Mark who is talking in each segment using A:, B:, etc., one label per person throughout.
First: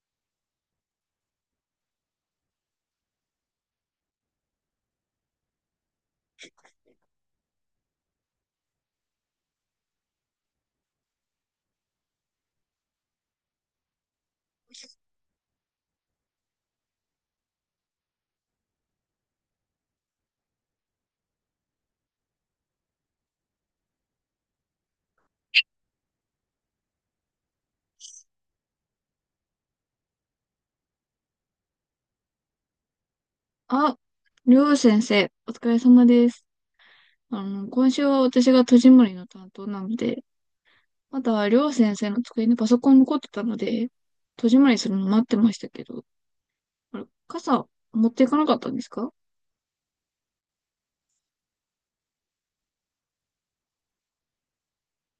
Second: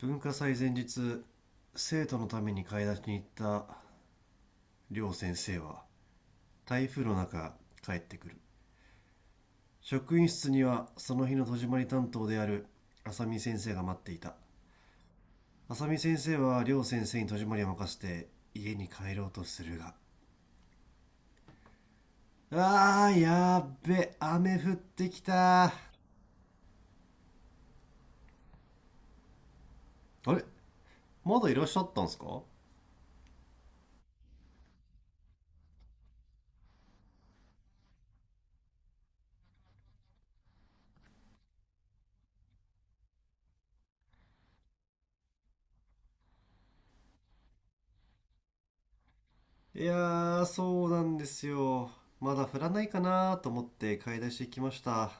A: 文化祭前日、生徒のために買い出しに行った両先生は台風の中帰ってくる。職員室にはその日の戸締まり担当である浅見先生が待っていた。浅見先生は両先生に戸締まりを任せて家に帰ろうとするが、あーやっべ、雨降ってきた。あれ、まだいらっしゃったんすか？
B: あ、りょう先生、お疲れ様です。今週は私が戸締まりの担当なので、まだりょう先生の机にパソコン残ってたので、戸締まりするの待ってましたけど、あれ、傘持っていかなかったんですか？
A: いやーそうなんですよ。まだ降らないかなと思って買い出し行きました。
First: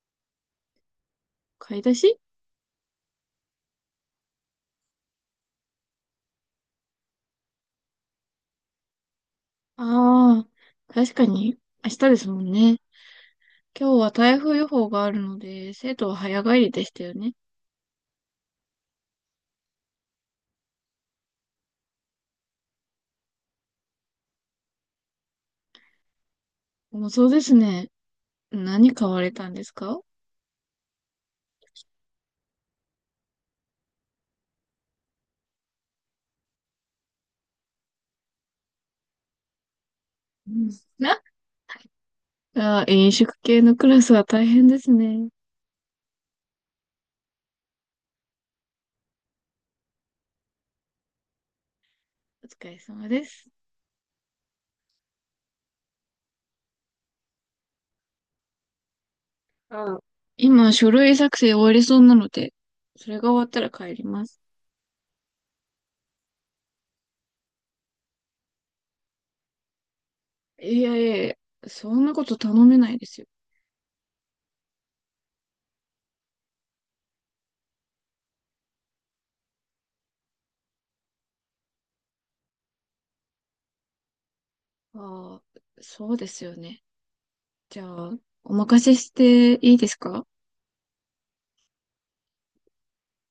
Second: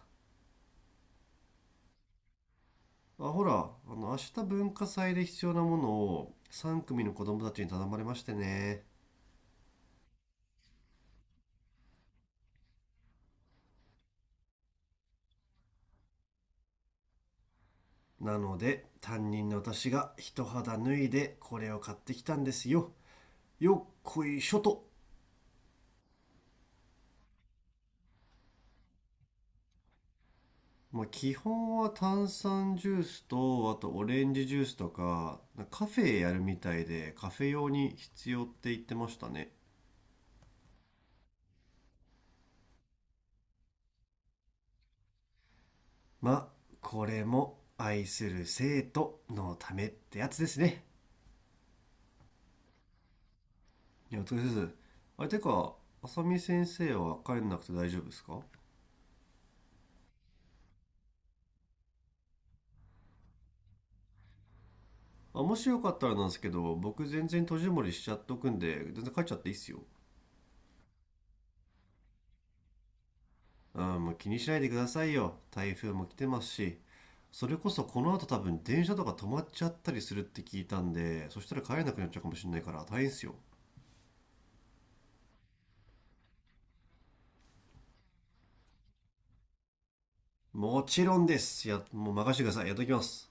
B: 買い出し？
A: あ、ほら、明日文化祭で必要なものを3組の子供たちに頼まれましてね。
B: ああー、確かに、明日ですもんね。今日は台風予報があるので、生徒は早帰りでしたよね。
A: なので、担任の私が一肌脱いでこれを買ってきたんですよ。よっこいしょと。
B: もうそうですね。何買われたんですか？
A: まあ、基本は炭酸ジュースと、あとオレンジジュースとか、カフェやるみたいで、カフェ用に必要って言ってましたね。
B: うん。な、あー、飲食系のクラスは大変ですね。
A: まあ、これも愛する生徒のためってやつですね。
B: お疲れ様です。
A: いや、お疲れ様です。あれ、てか、浅見先生は帰んなくて大丈夫ですか？
B: あ、今、書類作成終わりそうなので、それが終わったら帰ります。
A: あ、もしよかったらなんですけど、僕全然閉じこもりしちゃっとくんで、全然帰っちゃっていいっすよ。
B: いやいやいや、そんなこと頼めないですよ。
A: あー、もう気にしないでくださいよ。台風も来てますし、それこそこの後多分電車とか止まっちゃったりするって聞いたんで、そしたら帰れなくなっちゃうかもしれないから大変っすよ。
B: ああ、そうですよね。じゃあ、お任せしていいですか？
A: もちろんです。や、もう任せてください。やっときます。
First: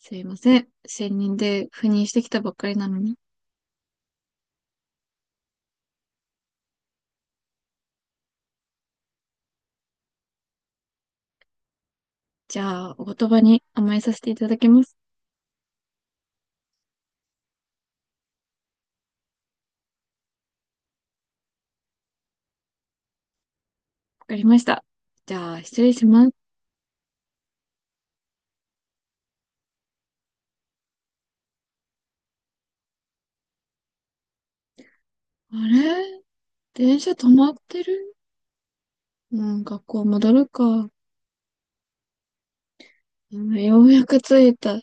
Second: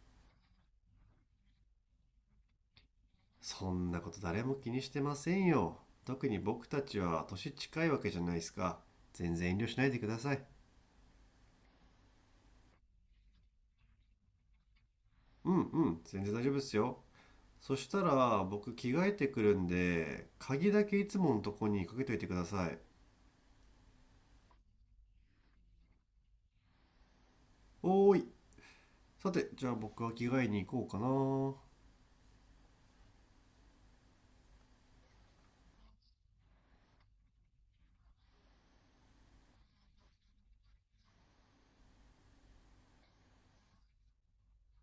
B: すいません。専任で赴任してきたばっかりなのに。
A: そんなこと誰も気にしてませんよ。特に僕たちは年近いわけじゃないですか。全然遠慮しないでください。
B: じゃあ、お言葉に甘えさせていただきます。
A: うんうん、全然大丈夫ですよ。そしたら僕着替えてくるんで、鍵だけいつものとこにかけといてください。
B: わかりました。じゃあ、失礼します。
A: おーい。さてじゃあ僕は着替えに行こ
B: あれ、電車止まってる。うん、学校戻るか。うん、ようやく着いた。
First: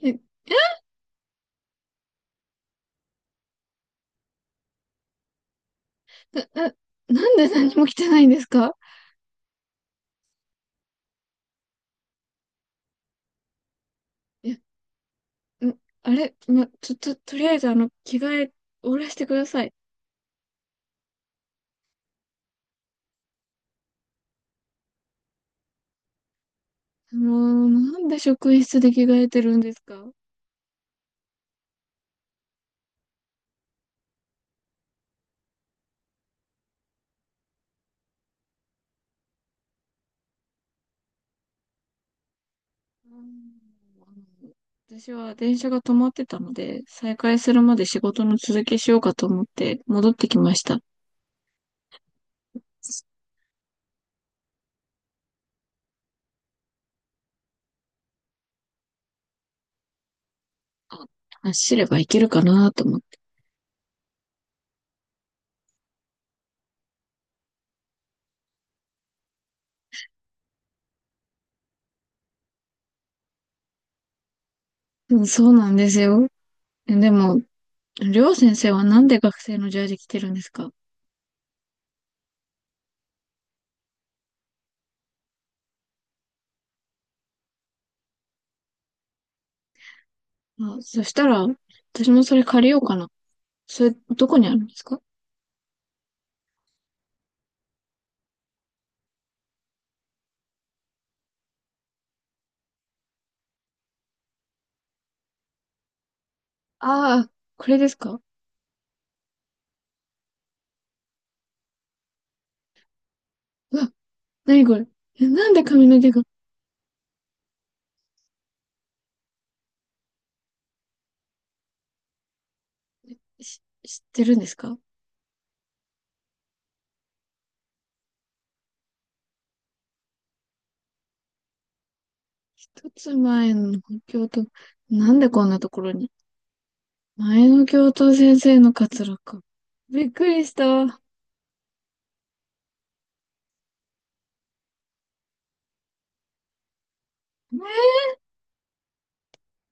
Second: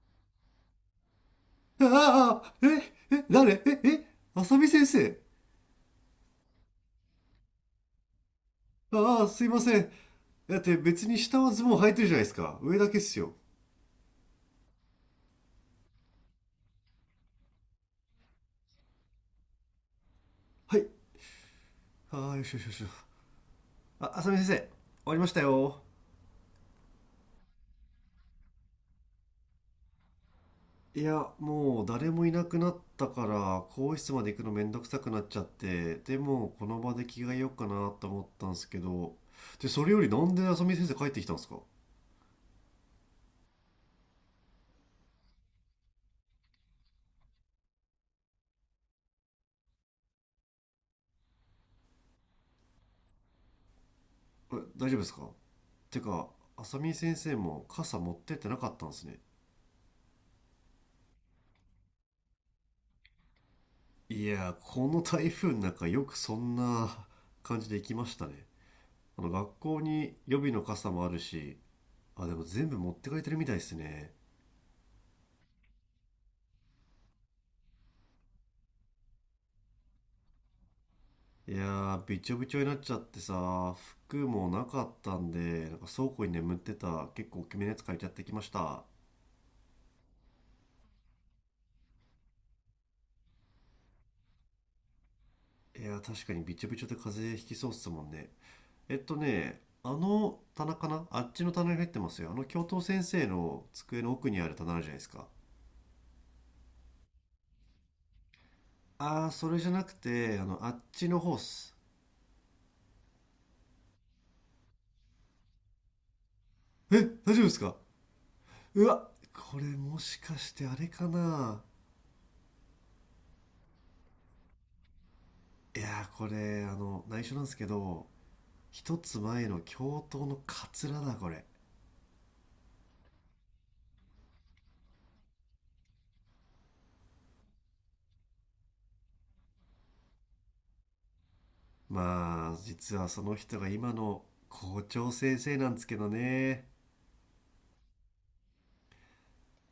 B: え、
A: うかな。ああ、ええ、誰、ええ、浅見先生。
B: な、な、なんで何も着てないんですか？
A: ああ、すいません。だって別に下はズボン履いてるじゃないですか。上だけっすよ。
B: いや、んあれ、ま、ちょ、と、とりあえず着替え、おらしてください。
A: はい。ああ、よしよしよし。あ、浅見先生、終わりましたよ。
B: もう、なんで職員室で着替えてるんですか？う
A: いや、もう誰もいなくなったから、更衣室まで行くのめんどくさくなっちゃって、でもこの場で着替えようかなと思ったんですけど、で、それよりなんで浅見先生帰ってきたんですか？
B: ん。私は電車が止まってたので、再開するまで仕事の続きしようかと思って戻ってきました。
A: え、大丈夫ですか？てか、浅見先生も傘持ってってなかったんですね。
B: あ、走ればいけるかなと思って。
A: いや、この台風の中よくそんな感じで行きましたね。学校に予備の傘もあるし、あ、でも全部持ってかれてるみたいですね。
B: うん、そうなんですよ。え、でも、りょう先生はなんで学生のジャージ着てるんですか？
A: いやー、びちょびちょになっちゃってさ、服もなかったんで、なんか倉庫に眠ってた結構大きめのやつ借りちゃってきました。
B: あ、そしたら、私もそれ借りようかな。それ、どこにあるんですか？
A: いやー、確かにびちょびちょで風邪ひきそうっすもんね。棚かな、あっちの棚に入ってますよ。教頭先生の机の奥にある棚あるじゃないですか。
B: ああー、これですか？
A: あー、それじゃなくて、あっちのホース。
B: うわ、なにこれ？え、なんで髪の毛が、
A: え、大丈夫ですか？うわ、これもしかしてあれかな。
B: 知ってるんですか？
A: いやー、これ、内緒なんですけど、一つ前の教頭のカツラだこれ。
B: 一つ前の教頭、なんでこんなところに、前の教頭先生のカツラか。びっくりした。
A: まあ実はその人が今の校長先生なんですけどね。
B: え。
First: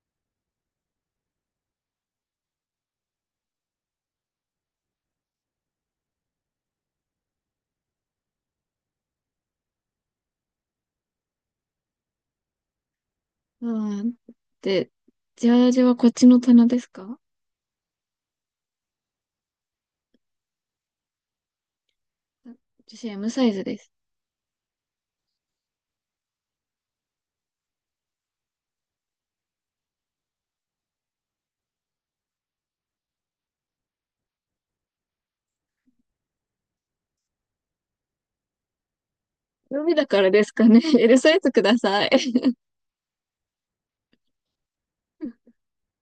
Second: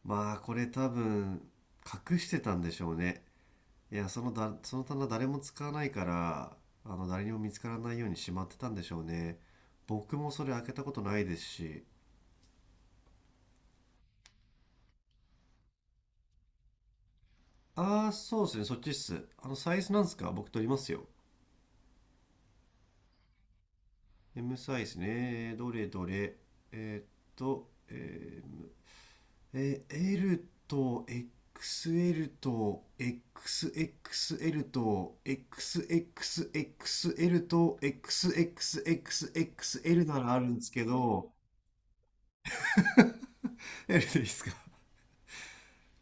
A: まあこれ多分隠してたんでしょうね。いやだ、その棚誰も使わないから、誰にも見つからないようにしまってたんでしょうね。僕もそれ開けたことないですし。
B: うん。で、ジャージはこっちの棚ですか？
A: ああそうですね、そっちっす。サイズなんですか？僕取りますよ。
B: 私 M サイズです。
A: M サイズね、どれどれ。えーっと、えーL と XL と XXL と XXXL と
B: 海だ
A: XXXXL
B: か
A: な
B: ら
A: らあ
B: で
A: る
B: す
A: んで
B: か
A: す
B: ね。
A: け
B: L
A: ど、
B: サイズください。
A: L でいいですか？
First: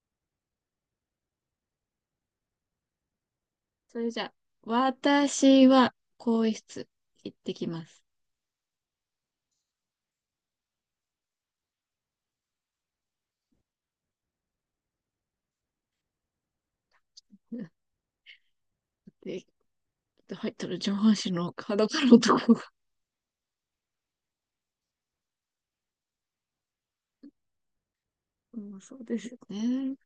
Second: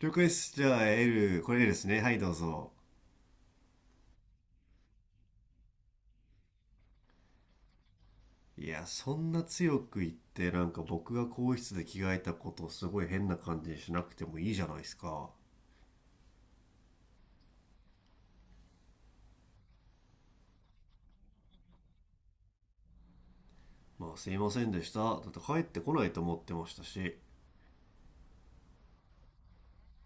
A: 了解です。じゃあ L、これ L ですね。はい、どうぞ。
B: それじゃあ、私は更衣室行ってきます。
A: いや、そんな強く言って、なんか僕が更衣室で着替えたことをすごい変な感じにしなくてもいいじゃないですか。
B: て入ったら上半身の裸のとこが。
A: まあ、すいませんでした。だって帰ってこないと思ってましたし。
B: うん、そうですよね。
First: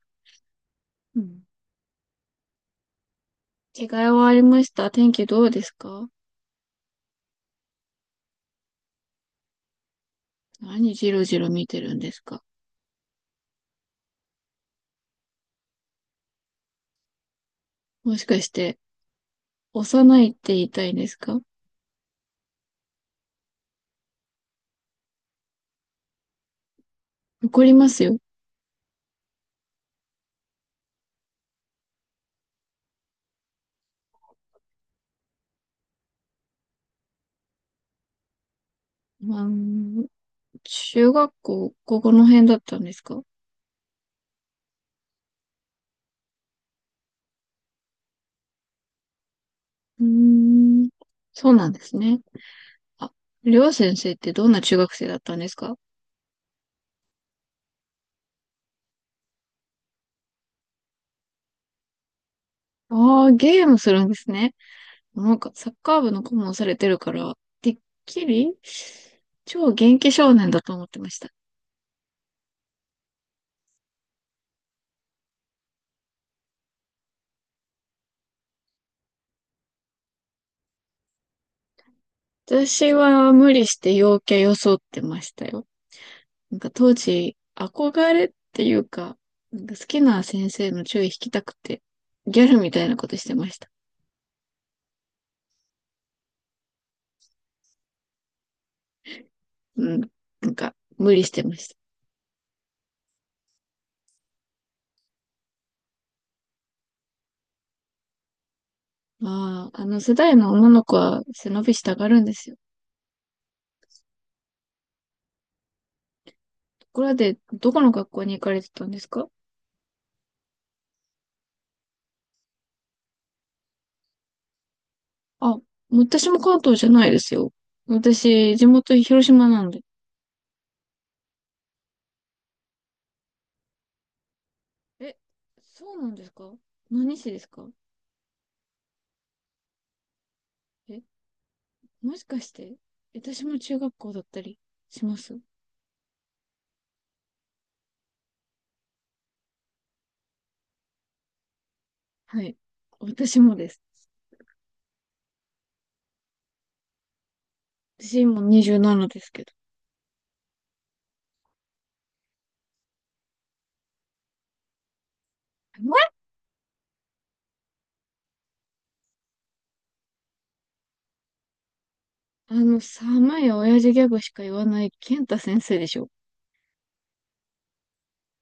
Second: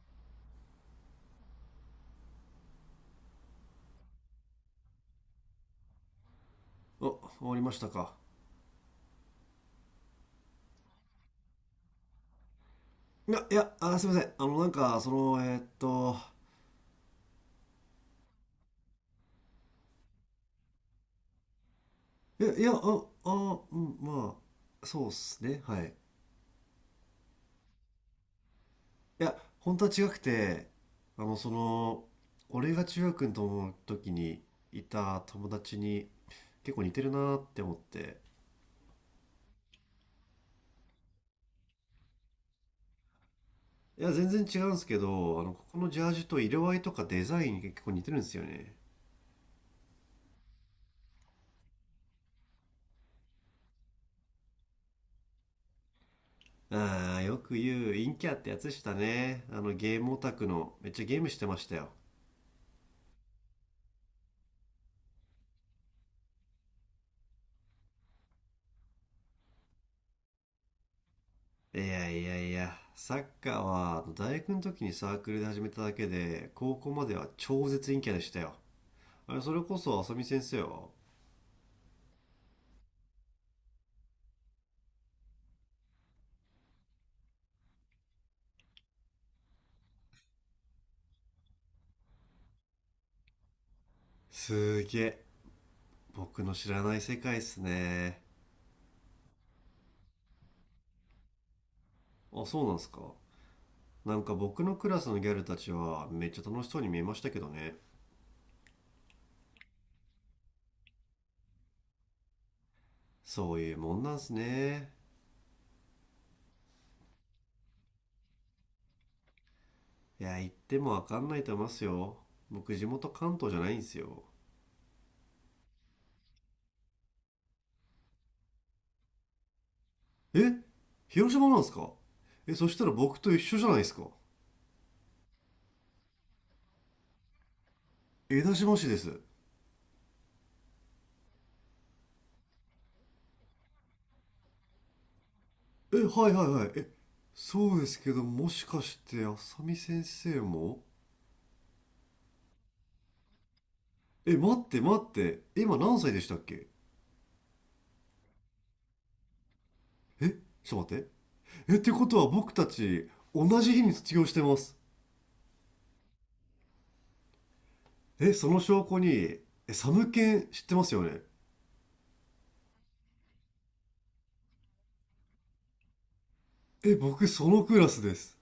B: うん。着替えはありました。天気どうですか？
A: あ、終わりましたか。
B: 何じろじろ見てるんですか？
A: いや、いや、あ、すみません。
B: もしかして、幼いって言いたいんですか？
A: いや、いや、あ、あ、うん、まあ、そうっすね。はい。
B: 怒りますよ。
A: いや、本当は違くて、あの、その、俺が中学の時にいた友達に結構似てるなって思って。
B: まあ、うん、中学校、ここの辺だったんですか？う
A: いや、全然違うんですけど、ここのジャージと色合いとかデザイン結構似てるんですよね。
B: ーん、そうなんですね。あ、りょう先生ってどんな中学生だったんですか？
A: ああ、よく言う、陰キャってやつでしたね。ゲームオタクの、めっちゃゲームしてましたよ。
B: ああー、ゲームするんですね。なんかサッカー部の顧問されてるから、てっきり超元気少年だと思ってました。
A: いやいやいや、サッカーは大学の時にサークルで始めただけで、高校までは超絶陰キャでしたよ。あれ、それこそ浅見先生は。
B: 私は無理して陽キャ装ってましたよ。なんか当時、憧れっていうか、なんか好きな先生の注意引きたくて、ギャルみたいなことしてました。
A: すーげえ、僕の知らない世界っすね。
B: うん。なんか、無理してました。
A: あ、そうなんすか。なんか僕のクラスのギャルたちはめっちゃ楽しそうに見えましたけどね。
B: ああ、あの世代の女の子は背伸びしたがるんですよ。
A: そういうもんなんすね。
B: ところで、どこの学校に行かれてたんですか？
A: いや、言ってもわかんないと思いますよ。僕地元関東じゃないんすよ。
B: あ、私も関東じゃないですよ。私、地元広島なんで。
A: え、広島なんすか？え、そしたら僕と一緒じゃないですか。
B: え、そうなんですか？何市ですか？
A: 江田島市です。
B: え、もしかして、私も中学校だったりします？
A: え、はいはいはい。え、そうですけど、もしかして、あさみ先生も。
B: はい。私もです。
A: え、待って待って。今何歳でしたっけ？
B: 私今27ですけど。
A: え、ちょっと待って。え、ってことは僕たち、同じ日に卒業してます。
B: え、
A: え、その証拠に、え、サムケン知ってますよね？
B: 寒い親父ギャグしか言わない健太先生でしょ。
A: え、僕そのクラスです。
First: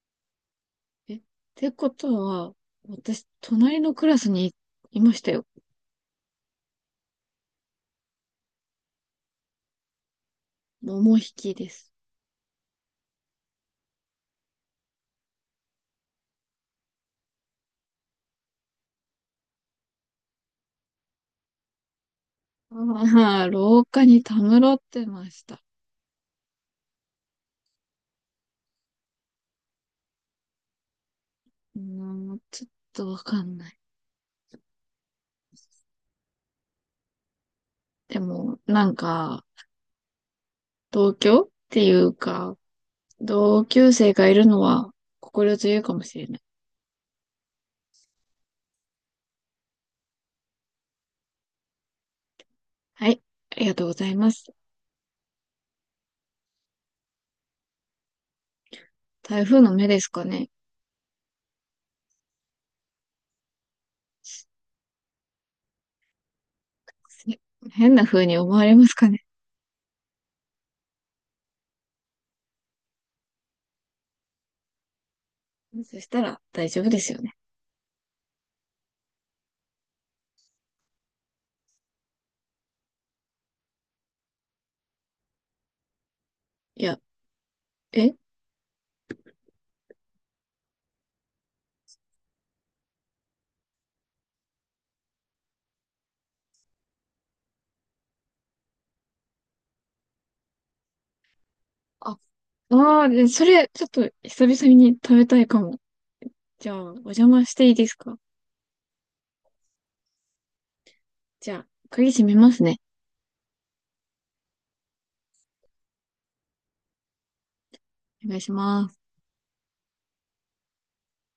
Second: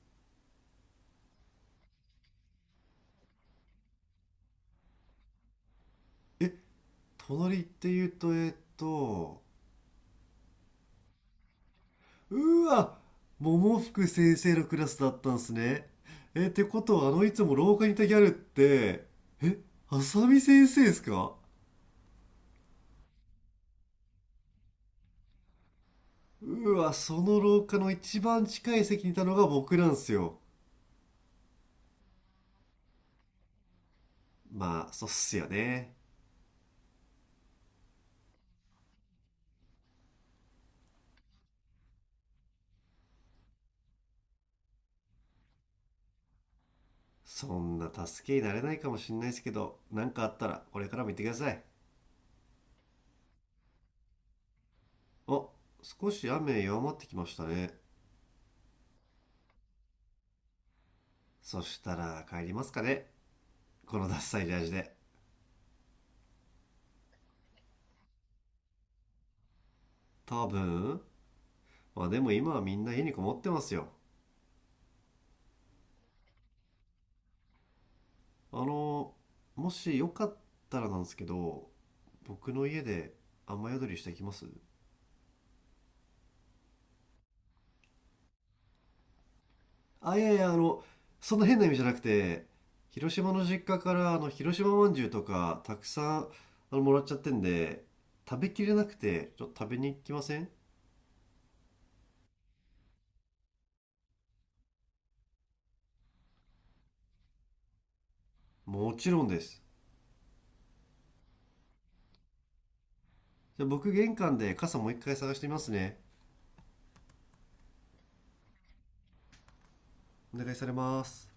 B: え、ってことは、私、隣のクラスにいましたよ。
A: え、隣って言うと、えっと、
B: 桃引きです。
A: うわ、桃福先生のクラスだったんすね。え、ってことは、あのいつも廊下にいたギャルって、え、あさみ先生ですか？
B: ああ、廊下にたむろってました。
A: うわ、その廊下の一番近い席にいたのが僕なんですよ。
B: うーん、ちょっとわかんない。
A: まあ、そうっすよね。
B: でも、なんか、同居っていうか、同級生がいるのは心強いかもしれない。
A: そんな助けになれないかもしんないですけど、何かあったらこれからも言ってください。
B: はい、ありがとうございます。
A: お、少し雨弱まってきましたね。
B: 台風の目ですかね。
A: そしたら帰りますかね。このダッサいジャージで。
B: せ変な風に思われますかね。
A: 多分。まあでも今はみんな家にこもってますよ。
B: そしたら大丈夫ですよね。
A: あの、もしよかったらなんですけど、僕の家で雨宿りしてきます？
B: いや、え
A: あ、いやいや、そんな変な意味じゃなくて、広島の実家から広島まんじゅうとかたくさんもらっちゃってんで、食べきれなくてちょっと食べに行きません？
B: あ、ああ、でそれ、ちょっと久々に食べたいかも。じゃあ、お邪魔していいですか？
A: もちろんです。
B: じゃあ、鍵閉めますね。
A: じゃあ僕玄関で傘もう一回探してみますね。
B: お願いします。
A: お願いされます。